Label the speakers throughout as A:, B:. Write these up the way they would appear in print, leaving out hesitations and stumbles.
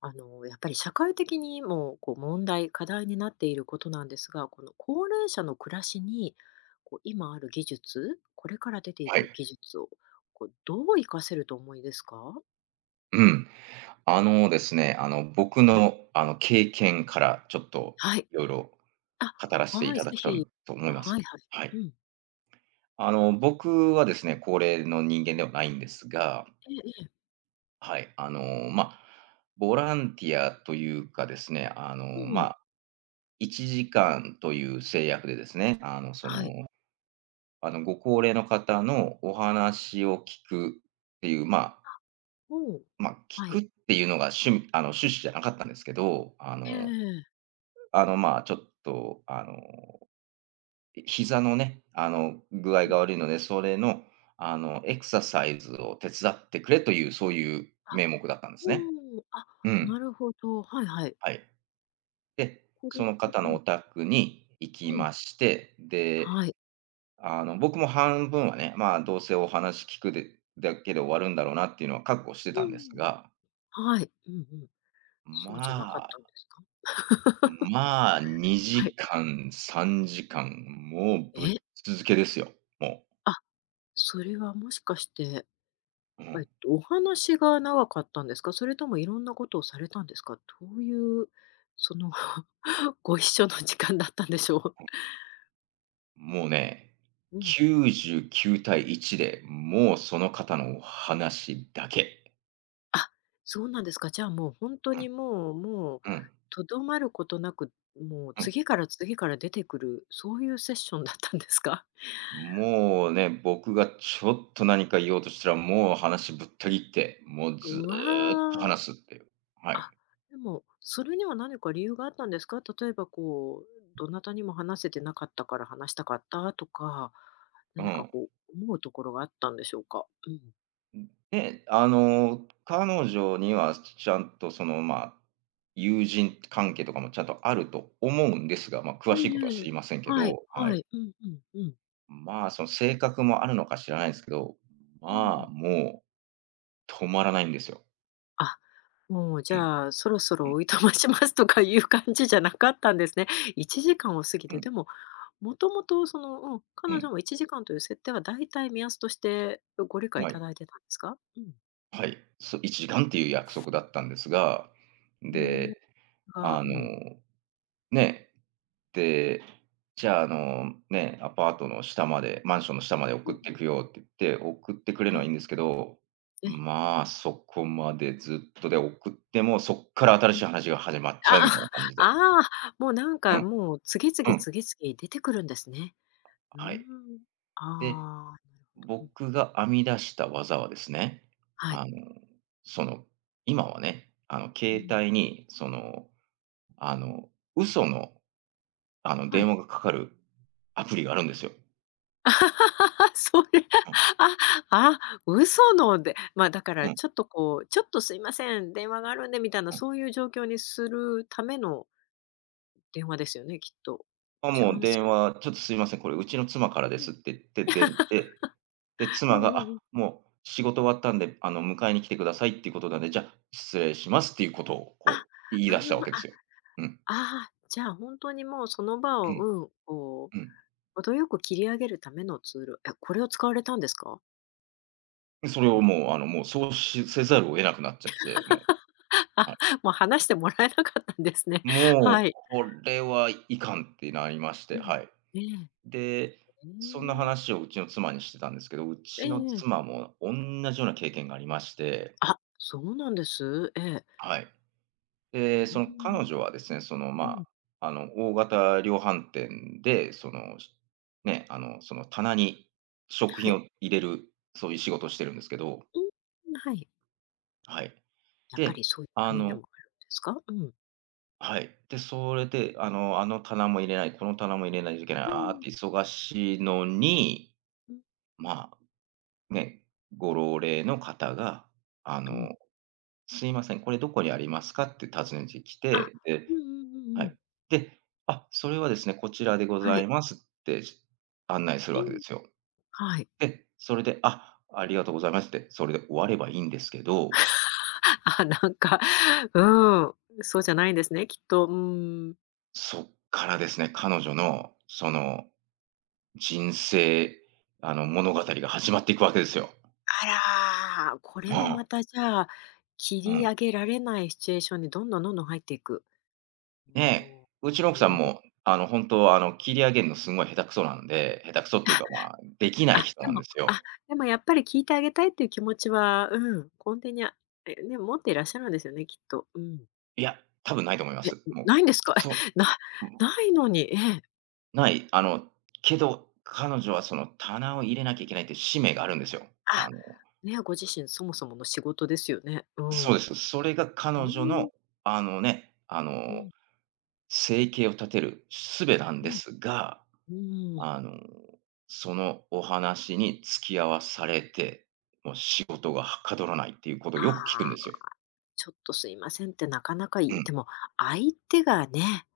A: やっぱり社会的にも問題、課題になっていることなんですが、この高齢者の暮らしに、今ある技術、これから出てい
B: はい。
A: く技術をどう活かせると思いですか？
B: うん。ですね、僕
A: うん、
B: の、経験からちょっと
A: はい。
B: いろいろ
A: あ、
B: 語らせてい
A: はい、
B: ただ
A: ぜ
B: くと
A: ひ。
B: と思いま
A: はい
B: す。
A: は
B: はい。
A: い。うん。
B: 僕はですね、高齢の人間ではないんですが、
A: ええええ。
B: はい、まあ、ボランティアというかですね、
A: う
B: ま
A: ん。
B: あ、1時間という制約でですね、
A: はい。
B: ご高齢の方のお話を聞くっていう、まあ
A: おう
B: まあ、聞
A: は
B: くっ
A: い。
B: ていうのが趣味あの、趣旨じゃなかったんですけど、
A: ええ
B: まあ、ちょっと、膝のね、具合
A: う
B: が
A: ん。
B: 悪いので、それの、エクササイズを手伝ってくれという、そういう
A: あ、
B: 名目だったんです
A: お
B: ね。
A: うあ、
B: うん、
A: なるほど。はいはい。
B: はい。で、
A: これ
B: そ
A: は
B: の方
A: う
B: の
A: ん、
B: お宅に行き
A: うん。
B: まして、で、
A: はい。
B: 僕も半分はね、まあ、どうせお話聞くでだけで終わるんだろうなっていうのは覚悟してたんです
A: うん。
B: が、
A: はい。うんうん。
B: ま
A: そうじゃなかっ
B: あ、
A: たんですか？
B: まあ、
A: は
B: 2
A: い。
B: 時間、3時間、もうぶっ
A: え、
B: 続けですよ、も
A: あ、それはもしかして、
B: う。うん。
A: お話が長かったんですか？それともいろんなことをされたんですか？どういう、その ご一緒の時間だったんでしょう？
B: もうね、
A: うん。
B: 99対1で、もうその方のお話だけ。
A: あ、そうなんですか。じゃあ、もう本当にもう、
B: うん、
A: とどまることなく、もう
B: うん。
A: 次から次から出てくる、そういうセッションだったんですか？
B: もうね、僕がちょっと何か言おうとしたら、もう話ぶった切って、もう ず
A: うわ
B: っと
A: ー。
B: 話すっていう。はい。
A: あ、でも、それには何か理由があったんですか？例えば、どなたにも話せてなかったから話したかったとか、
B: う
A: 何か
B: ん。
A: こう、思うところがあったんでしょうか？うん。
B: で、彼女にはちゃんとまあ、友人関係とかもちゃんとあると思うんですが、まあ、詳
A: え
B: しいことは知
A: え
B: りませんけ
A: はい
B: ど、は
A: は
B: い。
A: い。うんうんうん。
B: まあ、その性格もあるのか知らないんすけど、
A: う
B: ま
A: ん
B: あ、もう止まらないんですよ。
A: あ、もうじ
B: うん、
A: ゃあ、そろそ
B: う
A: ろ
B: ん、
A: おいとましますとかいう感じじゃなかったんですね。1時間を過ぎ
B: う
A: て、
B: ん、
A: でも、もともとその、うん、
B: う
A: 彼
B: ん。
A: 女も1時間という設定はだいたい目安としてご理解い
B: は
A: た
B: い、
A: だいてたんですか？うん。
B: はい。1時間っていう約束だったんですが、
A: うん、
B: で、
A: が
B: あ
A: う
B: の、
A: ん。
B: ね、で、じゃあ、ね、アパートの下まで、マンションの下まで
A: う
B: 送っ
A: ん、
B: ていくよって言って、送ってくれる
A: え
B: の
A: え、
B: はいいんですけど、
A: ええ、
B: まあ、そこまでずっとで、送っても、そっから新
A: う
B: しい
A: ん。
B: 話が始まっちゃう
A: あ
B: みたいな感じ
A: あ、
B: で。
A: ああ、もうなん
B: う
A: か
B: ん、
A: もう次々
B: うん、
A: 次々出てくるんですね。うー
B: はい。
A: ん。
B: で、
A: ああ、なるほど。うん、
B: 僕が編み出した技はですね、
A: はい。
B: あの、その、今はね、
A: う
B: 携
A: ん、
B: 帯に、あの、嘘の、
A: は
B: 電
A: い。
B: 話がかかるアプリがあるんですよ。
A: それ、
B: うん、
A: あ、あ、嘘ので、ま、だか
B: う
A: ら
B: ん、
A: ちょっと、ちょっとすいません、電話があるんでみたいな
B: うん。
A: そういう状況にするための電話ですよね、きっと。
B: あ、
A: 違い
B: もう
A: ます？
B: 電話、ちょっとすいません、これうちの妻からで
A: うん。
B: すって言って出て、で、
A: う
B: 妻
A: んう
B: が、
A: んうん。
B: あ、もう仕事終わったんで、迎えに来てくださいっていうことなんで、じゃあ、失礼しますっていうことを、こ
A: あ、
B: う、言い
A: う
B: 出したわ
A: ん、あ、
B: けですよ。うん、
A: ああじゃあ本当にもうその場
B: う
A: を、
B: ん、
A: うん、こ
B: う
A: う
B: ん。
A: 程よく切り上げるためのツール。え、これを使われたんですか？
B: で、それ
A: う
B: を
A: ん。
B: もう、もうそうしせざるを得なくなっちゃって、も う。
A: あ、
B: はい。
A: もう話してもらえなかったんですね。
B: も
A: は
B: う、
A: い。
B: これはいかんってなりまして、
A: うん。
B: はい。
A: ええ。
B: で、
A: う
B: そんな
A: ーん。
B: 話をうちの妻にしてたんですけど、う
A: ええ
B: ちの
A: ええ。
B: 妻もおんなじような経験がありまして、
A: あ、そうなんです。ええ。
B: はい。
A: う
B: で、そ
A: ー
B: の彼
A: ん。
B: 女はですね、
A: うん。
B: まあ、大型量販店で、その、しね、あの、その棚に食
A: は
B: 品
A: い。
B: を入れる、そういう仕事をしてるんですけど、
A: うん、はい。
B: はい。
A: やっぱり
B: で、
A: そういう
B: あ
A: 場面でも
B: の
A: あるんですか？うん。
B: はい。で、それで、あの棚も入れない、この棚も入れないといけない、
A: う
B: ああっ
A: ん。
B: て忙しいのに、
A: うん。
B: まあ、ね、ご老齢の方が、あ
A: うん。
B: の、すいません、これどこにありますかって尋ねてき
A: あ、
B: て、で、
A: うんうんうん
B: は
A: うん。
B: い。で、あ、それはですね、こちらでござ
A: はい。
B: いますって案内する
A: う
B: わけで
A: ん。
B: すよ。
A: はい。
B: で、それで、あ、ありがとうございますって、それで終わればいいんですけど、
A: あ、なんか、うん、そうじゃないんですね、きっと。うーん。
B: そっからですね、彼女の、人生、物語が始まっていくわけですよ。
A: あらー、こ
B: う
A: れも
B: ん。
A: またじゃあ、切
B: う
A: り
B: ん。
A: 上げられないシチュエーションにどんどんどんどん入っていく。
B: ね、
A: も
B: う
A: う、
B: ちの奥さ
A: う
B: ん
A: ん。
B: も、本当は、切り上げるのすごい下手くそなんで、下手くそっていうか、まあ、でき ない
A: あ、
B: 人
A: で
B: なん
A: も、
B: ですよ。
A: あ、でもやっぱり聞いてあげたいっていう気持ちは、うん、根底にあえ、ね、持っていらっしゃるんですよね、きっと。うん。
B: いや、多分ないと思いま
A: え、
B: す。もう。
A: ないんですか？え、
B: そう、
A: な
B: うん、
A: ないのに、ええ。
B: ない。けど、彼女はその棚を入れなきゃいけないっていう使命があるんですよ。
A: あ、ね、ご自身そもそもの仕事ですよね。う
B: そう
A: ん。
B: です。それが彼
A: ねえ、
B: 女の、あのね、あ
A: う
B: の、
A: ん、
B: 生計を立てる術なん
A: う
B: で
A: ん、
B: すが、
A: うん。
B: あの、そのお話に付き合わされて、もう仕事がはかどらないっていうことを
A: あ
B: よく聞くんで
A: あ、
B: すよ。
A: ちょっとすいませんってなかなかい
B: う
A: い
B: ん、
A: でも、相手がね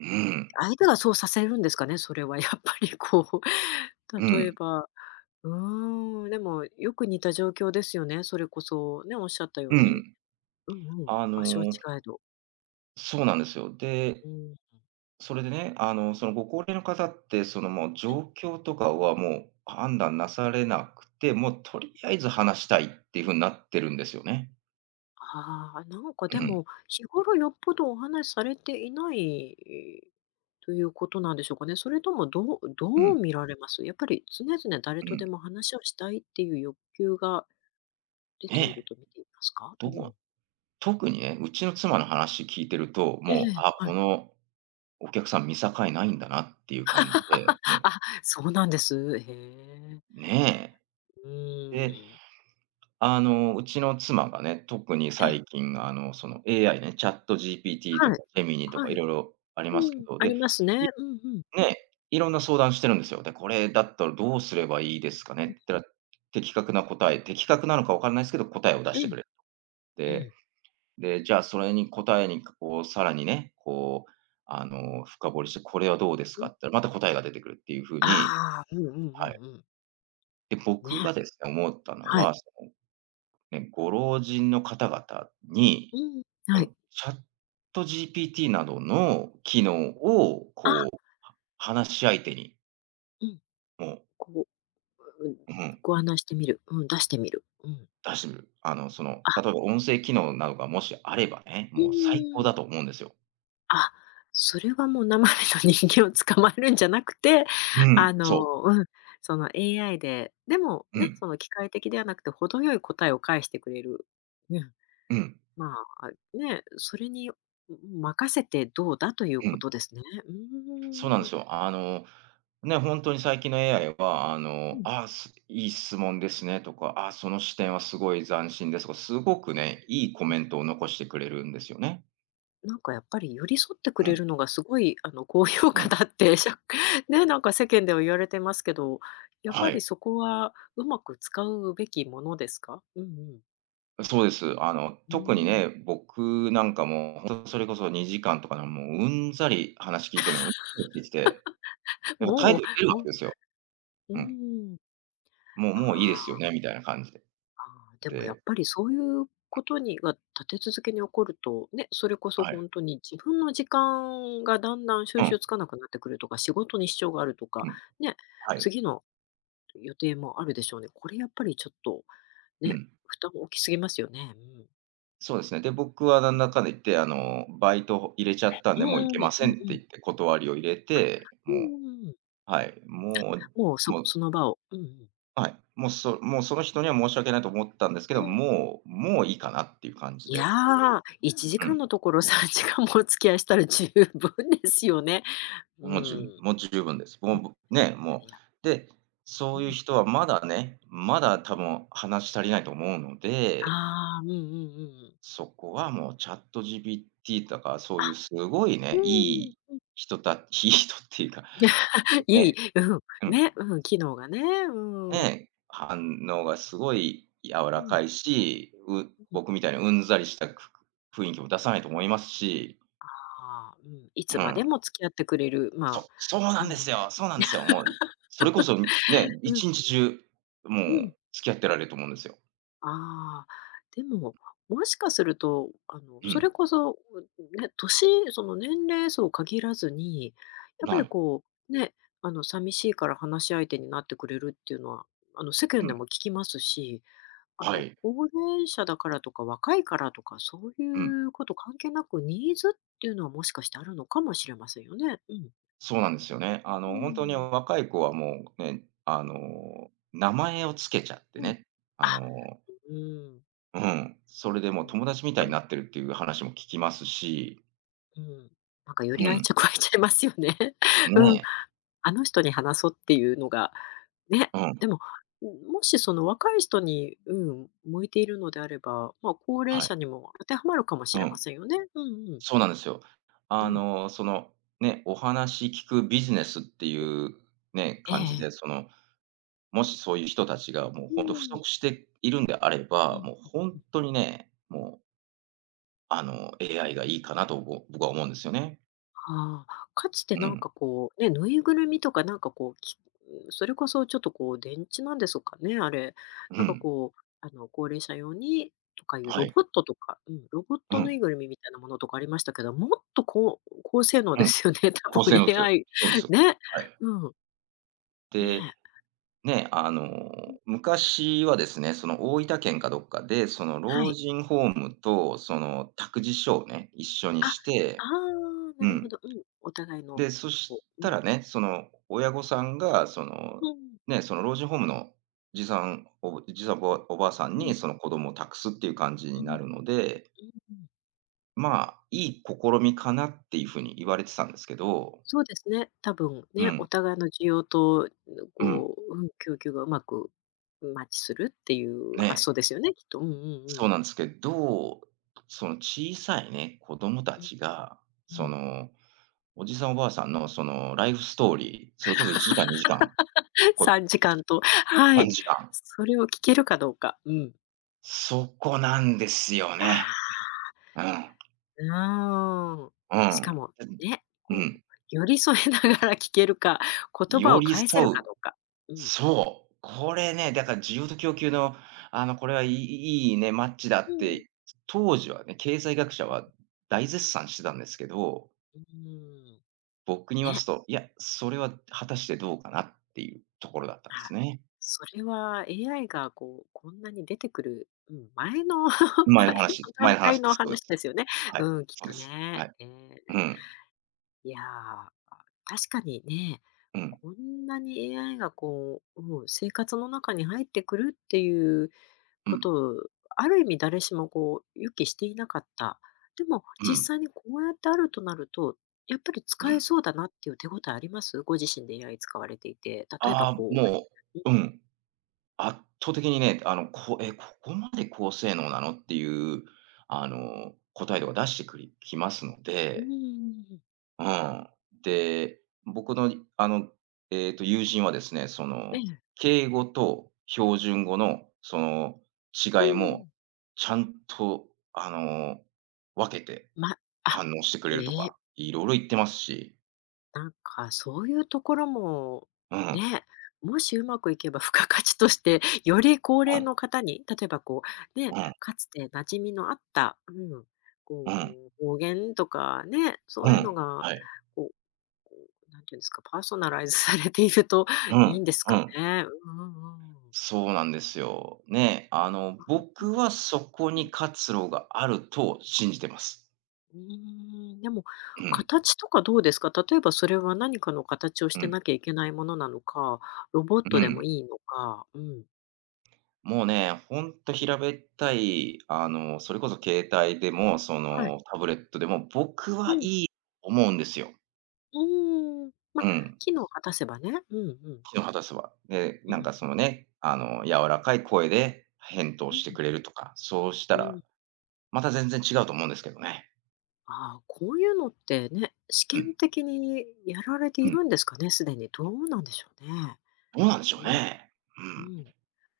B: うん、
A: 相手がそうさせるんですかね、それは やっぱり
B: う
A: 例え
B: ん、
A: ばうーん、でもよく似た状況ですよね、それこそね、おっしゃったよ
B: う
A: うに。
B: ん。
A: うんうん、
B: あ
A: 場所は違
B: の、
A: えど。
B: そうなんですよ。で、
A: うん。
B: それでね、そのご高齢の方って、そのもう状況とかはもう判断なされなくて、もうとりあえず話したいっていう風になってるんですよね。
A: ああ、なんか
B: う
A: で
B: ん、
A: も、日頃よっぽどお話しされていないということなんでしょうかね。それともどう
B: うん、
A: 見られます？やっぱり常々誰
B: う
A: と
B: ん。
A: でも話をしたいっていう欲求が出ている
B: ねえ、
A: と見ていますか？
B: ど
A: う
B: こ
A: ん。
B: 特にね、うちの妻の話聞いてると、
A: ええ、
B: もう、あ、
A: は
B: こ
A: い。
B: のお客さん見境ないんだなっていう感じで、も
A: あ、そうなんです。へえ。
B: うねえ。
A: うー
B: で、
A: ん。
B: うちの妻がね、特に
A: ええ。
B: 最近、その AI ね、ChatGPT と
A: はい。
B: かジェミニとか
A: は
B: い
A: い。
B: ろいろあります
A: う
B: け
A: ん、
B: ど、
A: あり
B: で、
A: ますね。うんうん。
B: ね、いろんな相談してるんですよ。で、これだったらどうすればいいですかねって言ったら、的確なのかわからないですけど、答えを出し
A: え
B: て
A: え、
B: くれっ
A: う
B: て、
A: ん。
B: で、じゃあそれに答えにこうさらにね、こう、深掘りして、これはどうです
A: う
B: か
A: ん。
B: って言ったら、また答えが出てくるっていう風
A: あ
B: に、
A: あ、うんうんうん
B: はい。
A: うん。
B: で、僕
A: ね、
B: がですね、思ったの
A: はい。
B: は、ね、ご老人の方々に、
A: うん、
B: こ
A: はい。
B: の ChatGPT などの機能を、
A: あ、
B: こう、話し相手に、
A: うん。
B: も
A: こう、うん、
B: う、うん、
A: ご案内してみる。うん、出してみる。うん。
B: 出してみる。例え
A: あ、
B: ば音声機能などがもしあればね、
A: う
B: もう最高
A: ー
B: だと
A: ん。
B: 思うんですよ。
A: あ、それはもう生身の人間を捕まえるんじゃなくて、
B: うん、そう。
A: うん、その AI で、でも
B: う
A: ね、
B: ん、
A: その機械的ではなくて程よい答えを返してくれる。うん。
B: うん、
A: まあ、ね、それに、任せてどうだという
B: う
A: こ
B: ん。
A: とですね。う
B: そうなん
A: ー
B: で
A: ん。
B: すよ。ね、本当に最近の AI は、
A: うん。
B: あ、すいい質問ですねとか、あ、その視点はすごい斬新ですとか、すごくね、いいコメントを残してくれるんですよね。
A: なんかやっぱり寄り添って
B: う
A: くれ
B: ん、
A: るのがすごい、高評
B: う
A: 価
B: ん。
A: だって、しゃ ね、なんか世間では言われてますけど、やは
B: は
A: り
B: い。
A: そこはうまく使うべきものですか？うんうん。
B: そうです。
A: う
B: 特にね、
A: ん。
B: 僕なんかも、ほんとそれこそ2時間とかのもううんざり話聞いてるの、うんざりしてきて、やっぱ態度
A: も
B: 出る
A: う、
B: わ
A: もう
B: けですよ。
A: う
B: うん。
A: ん。
B: もういいで
A: あ
B: すよ
A: あ。
B: ねみたいな感じで。
A: あーでもやっ
B: で、
A: ぱりそういうことにが立て続けに起こると、ね、それこそ
B: はい。
A: 本当に自分の時間がだんだん収
B: うん、
A: 拾つかなくなってくるとか、仕事に支障があるとか、
B: うん。
A: ね、
B: はい。
A: 次の予定もあるでしょうね。これやっぱりちょっと、
B: う
A: ね、
B: ん。
A: 負担大きすぎますよね。うん。
B: そうですね。で、僕はなんだかんだ言って、バイト入れちゃったん
A: う
B: で、もう行
A: んう
B: け
A: ん、
B: ま
A: う
B: せ
A: ん
B: んって
A: う
B: 言っ
A: ん。
B: て断りを入れて、
A: うんうんう
B: も
A: んう
B: う、
A: んうんうんうん
B: はい、もう
A: もうそ
B: もう
A: その場をうんうん。
B: はい、もうその人には申し訳ないと思ったんですけ
A: う
B: ど、
A: ん。
B: もういいかなっていう感じ
A: いや
B: で、
A: ー、1
B: う
A: 時間
B: ん、
A: のところ3時間もお付き合いしたら十分ですよね。う
B: もう十
A: ん。
B: 分もう十分です。
A: い
B: もう、ね、
A: や
B: も
A: い
B: う。
A: や。
B: で、そういう
A: う
B: 人はまだね、まだ多
A: ん。
B: 分話し足りないと思うので、
A: ああ、うんうんうんうん。
B: そこはもうチャット GPT とか、そう
A: あ、
B: いうすごい
A: う
B: ね、い
A: ん。
B: 人たいい人っていうか、
A: いい、
B: ね、
A: うん、
B: うん。
A: ね、うん、機能がね、うん。
B: ね、反応がすごい柔
A: う
B: らか
A: ん。
B: いし、
A: うん。
B: 僕みたいにうんざりしたく雰囲気も出さないと思いますし、
A: ああ、うん、いつ
B: う
A: まで
B: ん。
A: も付き合ってくれる、まあ、
B: そそうな
A: う
B: んで
A: んう
B: す
A: ん。
B: よそうなんですよ。もう、それこそね、
A: うん
B: 一日中、も
A: うん。
B: う付き合ってられると思うんですよ。
A: ああ、でも、もしかすると、
B: う
A: そ
B: ん。
A: れこそ、うね、その年齢層限らずに、やっぱ
B: な
A: り
B: い。
A: ね、寂しいから話し相手になってくれるっていうのは、世
B: う
A: 間で
B: ん。
A: も聞きますし
B: はい。
A: 高齢者だからとか、若いからとか、そう
B: うん。
A: いうこと関係なく、ニーズっていうのはもしかしてあるのかもしれませんよね。うん。
B: そうなんですよね。
A: う
B: ほんとに
A: ん。
B: 若い子はもうね、名前を付けちゃって
A: うん。
B: ね、あ
A: あ、
B: の
A: うん。
B: うん、それでもう
A: うん。う
B: 友
A: ん。
B: 達みたいになってるっていう話も聞きますし、
A: なんかよ
B: う
A: り愛
B: ん。
A: 着湧いちゃいますよね。
B: ね
A: うん。
B: え、
A: あの人に話そうっていうのが、ね。
B: うん、
A: でも、もしその若い人に、うん、向いているのであれば、まあ、高齢
B: は
A: 者
B: い、
A: にも当てはまるかもし
B: う
A: れま
B: ん、
A: せんよね。うんうん。
B: そうなんですよ。
A: う
B: あ
A: ん。
B: の、その、ね、お話聞くビジネスっていうね、
A: え
B: 感じで、
A: え
B: もしそういう人たちがもう本当不足しているんであれ
A: うん
B: ば、もう
A: うん。う
B: 本
A: ん
B: 当にね、もう、あの、AI がいいかなと僕は思うんですよね。
A: ああ、かつて
B: う
A: なん
B: ん、
A: か、ね、ぬいぐるみとかなんかきそれこそちょっと電池なんですかね、あれ。
B: う
A: なんか
B: ん、
A: 高齢者用にとかいう
B: は
A: ロ
B: い、
A: ボットとか、うん、ロボッ
B: う
A: トぬ
B: ん、
A: いぐるみみたいなものとかありましたけど、もっとこう高性能
B: う
A: で
B: ん、
A: すよね、多
B: 高
A: 分
B: 性能ですよ。
A: AI。
B: そうですよ。
A: ね。
B: はい。
A: うん。ね
B: で
A: え。うん、
B: 昔はですね、その大分県かどっかで、その
A: は
B: 老
A: い。
B: 人ホームとその託児所をね、一緒に
A: あ、あ
B: して、
A: あ、な
B: う
A: るほ
B: ん。
A: ど。うん。お互いの
B: で、そし
A: こう
B: たらね、その親御さんが、そ
A: う
B: の、
A: んうん。
B: ね、その老人ホームのじいさん、おじいさん、おばあさん
A: うん。
B: にその子供を託すっていう感じに
A: うん。
B: なるので、
A: うん。
B: まあ、いい試みかなっていう風に言われてたんですけど、
A: そうですね、多分
B: う
A: ね、お
B: ん、
A: 互いの需要と、うん
B: うん、
A: こう、うん、供給がうまくマッチするっていう発
B: ね。
A: 想ですよね、きっと。うんうんう
B: そう
A: ん。
B: なんですけど、その小さいね、子供た
A: うん
B: ちが、
A: う
B: そ
A: ん。
B: の、おじさんおばあさんのそのライフストーリー、それこそ1時間、2時間、こう、
A: 3時間と、はい。
B: 3時間、
A: それを聞けるかどうか。うん。
B: そこなんですよ
A: あ
B: ね。うん、
A: あ、うん。
B: う
A: しか
B: ん、
A: も、ね、
B: う
A: こう、
B: ん。
A: 寄り添えながら聞けるか、言葉
B: 寄
A: を
B: り
A: 返せる
B: 添
A: か
B: う。
A: どうか。うん。
B: そう、これね、だから需要と供給の、これはいいね、マッチだ
A: う
B: っ
A: ん。
B: て、当時はね、経済学者は大絶賛してたんですけど、
A: うん。
B: 僕に言わす
A: ね。
B: と、いや、それは果たしてどうかなっていうところだったんです
A: あ、
B: ね。
A: それは AI が、こんなに出てくる、うん、前の 前の
B: 前
A: 段
B: の
A: 階
B: 話で
A: の
B: す。そうで
A: 話
B: す。
A: ですよね。
B: はい、
A: うん、きっ
B: そう
A: と
B: です。は
A: ね。
B: い。
A: えー
B: うん、
A: いやー、確かにね、
B: うん、
A: こんなに AI が、うん、生活の中に入ってくるっていう
B: う
A: こ
B: ん、
A: とを、ある意味誰しも予期していなかった。でも
B: う
A: 実
B: ん、
A: 際にこうやってあるとなると、やっぱり
B: う
A: 使え
B: ん。
A: そうだなっていう手応えあります？ご自身で AI 使われていて、例えば
B: ああ、
A: こう
B: もう、うん、圧倒的にね、ここまで高性能なのっていう、答えとか出してきますの
A: う
B: で、
A: ん。
B: うん。で、僕の、あの、えっと、友人はですね、
A: ええ。
B: 敬語と標準語の、
A: う
B: 違い
A: ん。
B: も、ちゃんと、あの、分けて
A: まあ、
B: 反応してくれると
A: ええ、
B: か、いろいろ言ってますし。
A: なんかそういうところも、
B: うん、
A: ね、もしうまくいけば付加価値として、より高
B: う
A: 齢
B: ん、
A: の方に、例えばこう、ね、
B: うん、
A: かつて馴染みのあった、うん、
B: うん、
A: こう、方言とかね、そ
B: う
A: ういうの
B: ん、
A: が、
B: はい、
A: こうこう、なんていうんですか、パーソナライズされていると
B: う
A: いい
B: ん、
A: んです
B: う
A: か
B: ん。
A: ね。うんうんうん。
B: そうなんですよ。ね、あの、
A: あ
B: 僕はそこ
A: う
B: に
A: ん。
B: 活路があると信じてます。
A: うーん、でも、
B: うん、
A: 形とかどうですか？例えばそれは何かの形をし
B: う
A: て
B: ん、
A: なきゃいけないものなのか、ロボッ
B: う
A: トでも
B: ん。
A: いいのか、うん。
B: もうね、ほんと
A: うん、
B: 平べったい、あの、それこそ携帯でも、
A: はい。
B: タブレットでも、僕は
A: うん、
B: いい思うんですよ。
A: うーん。
B: う
A: ま、
B: ん、
A: 機能を果たせばね。うんうん。
B: 木の果たすは。で、
A: うん。
B: 柔らかい声で返答
A: う
B: して
A: ん。
B: くれるとか、そうした
A: う
B: ら、
A: ん。
B: また全然違うと思うんですけどね。
A: ああ、こういうのってね、試
B: う
A: 験
B: ん、
A: 的にやられて
B: う
A: い
B: ん。
A: るんですかね、すでに。どうなんでしょうね。
B: どうなんでしょ
A: う
B: う
A: ん、
B: ね。
A: う
B: う
A: ん。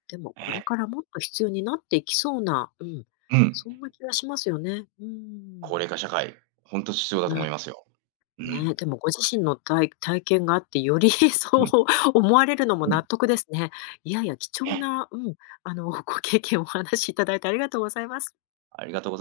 A: でも
B: ん、
A: これ
B: ね。
A: からもっと必要になっていきそうな、うん、
B: うん。
A: そんな気がしますよね。うー
B: 高
A: ん。
B: 齢化社会、ほんと必要だ
A: う
B: と思い
A: ん。
B: ますよ。うん、
A: ね、でもご自身の体験があって、より そ
B: う
A: う
B: ん、
A: 思われるのも
B: うん。
A: 納得ですね。いやいや、貴重
B: ね。
A: な、うん、ご経験をお話しいただいてありがとうございます。
B: ありがとうござい